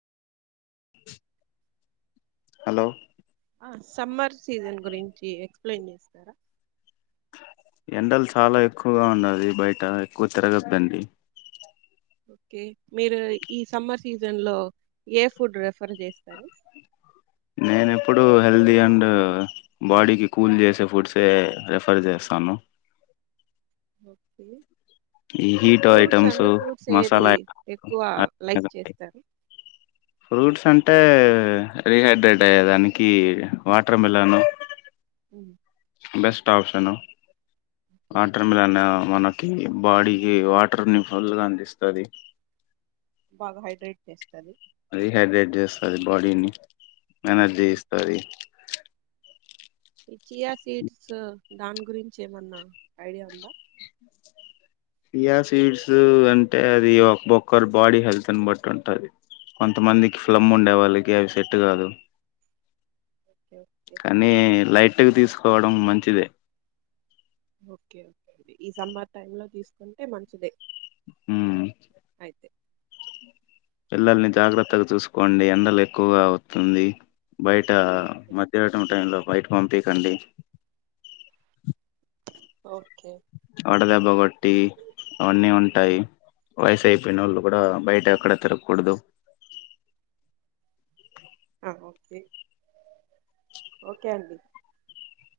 hello అస్ summer season గురించి explain చేస్తారా ఎండలు చాలా ఎక్కువగా ఉన్నది బయట ఎక్కువ తిరగద్దండి ఓకే మీరు ఈ సమ్మర్ సీజన్లో ఏ ఫుడ్ రెఫర్ చేస్తారు నేను ఎప్పుడు హెల్దీ అండ్ బాడీకి కూల్ చేసే ఫుడ్సే రిఫర్ చేస్తాను ఓకే ఈ హీట్ ఫ్రూట్స్ ఐటమ్స్ అండి ఫ్రూట్స్ ఏది మసాలా ఎక్కువ లైక్ చేస్తారు ఫ్రూట్స్ అంటే రీహైడ్రేట్ అయ్యే దానికి వాటర్ మిలన్ ఉహు best option okay water melon మనకి బాడీకి వాటర్ ని ఫుల్ అందిస్తది బాగా హైడ్రేట్ చేస్తది రీహైడ్రేట్ చేస్తది బాడిన్ని ఎనర్జీ ఓకే ఇస్తది ఈ చియా సీడ్స్ దాని గురించి ఏమన్నా ఐడియా ఉందా పియా సీడ్సు అంటే అది ఒక్ బొక్కరు బాడీ హెల్త్ అని బట్టి ఉంటాది కొంతమందికి ఫ్లమ్ ఉండే వాళ్ళకి అవి సెట్ కాదు ఓకే ఓకే కానీ లైట్ ఇవి తీసుకోవడం మంచిదే ఓకేే ఓకే అండి ఈ సమ్మర్ టైమ్ లో తీసుకుంటే మంచిదే ఊ అయితే పిల్లల్ని జాగ్రత్తగా చూసుకోండి ఎండలు ఎక్కువగా అవుతుంది బయట ఓకే మధ్యాటం టైం లో నైట్ పంపి కండి ఓకే కాబట్టి అవన్నీ ఉంటాయి వయసు అయిపోయిన వాళ్ళు కూడా బయట ఎక్కడ తిరగకూడదు ఆ ఓకే ఓకే అండి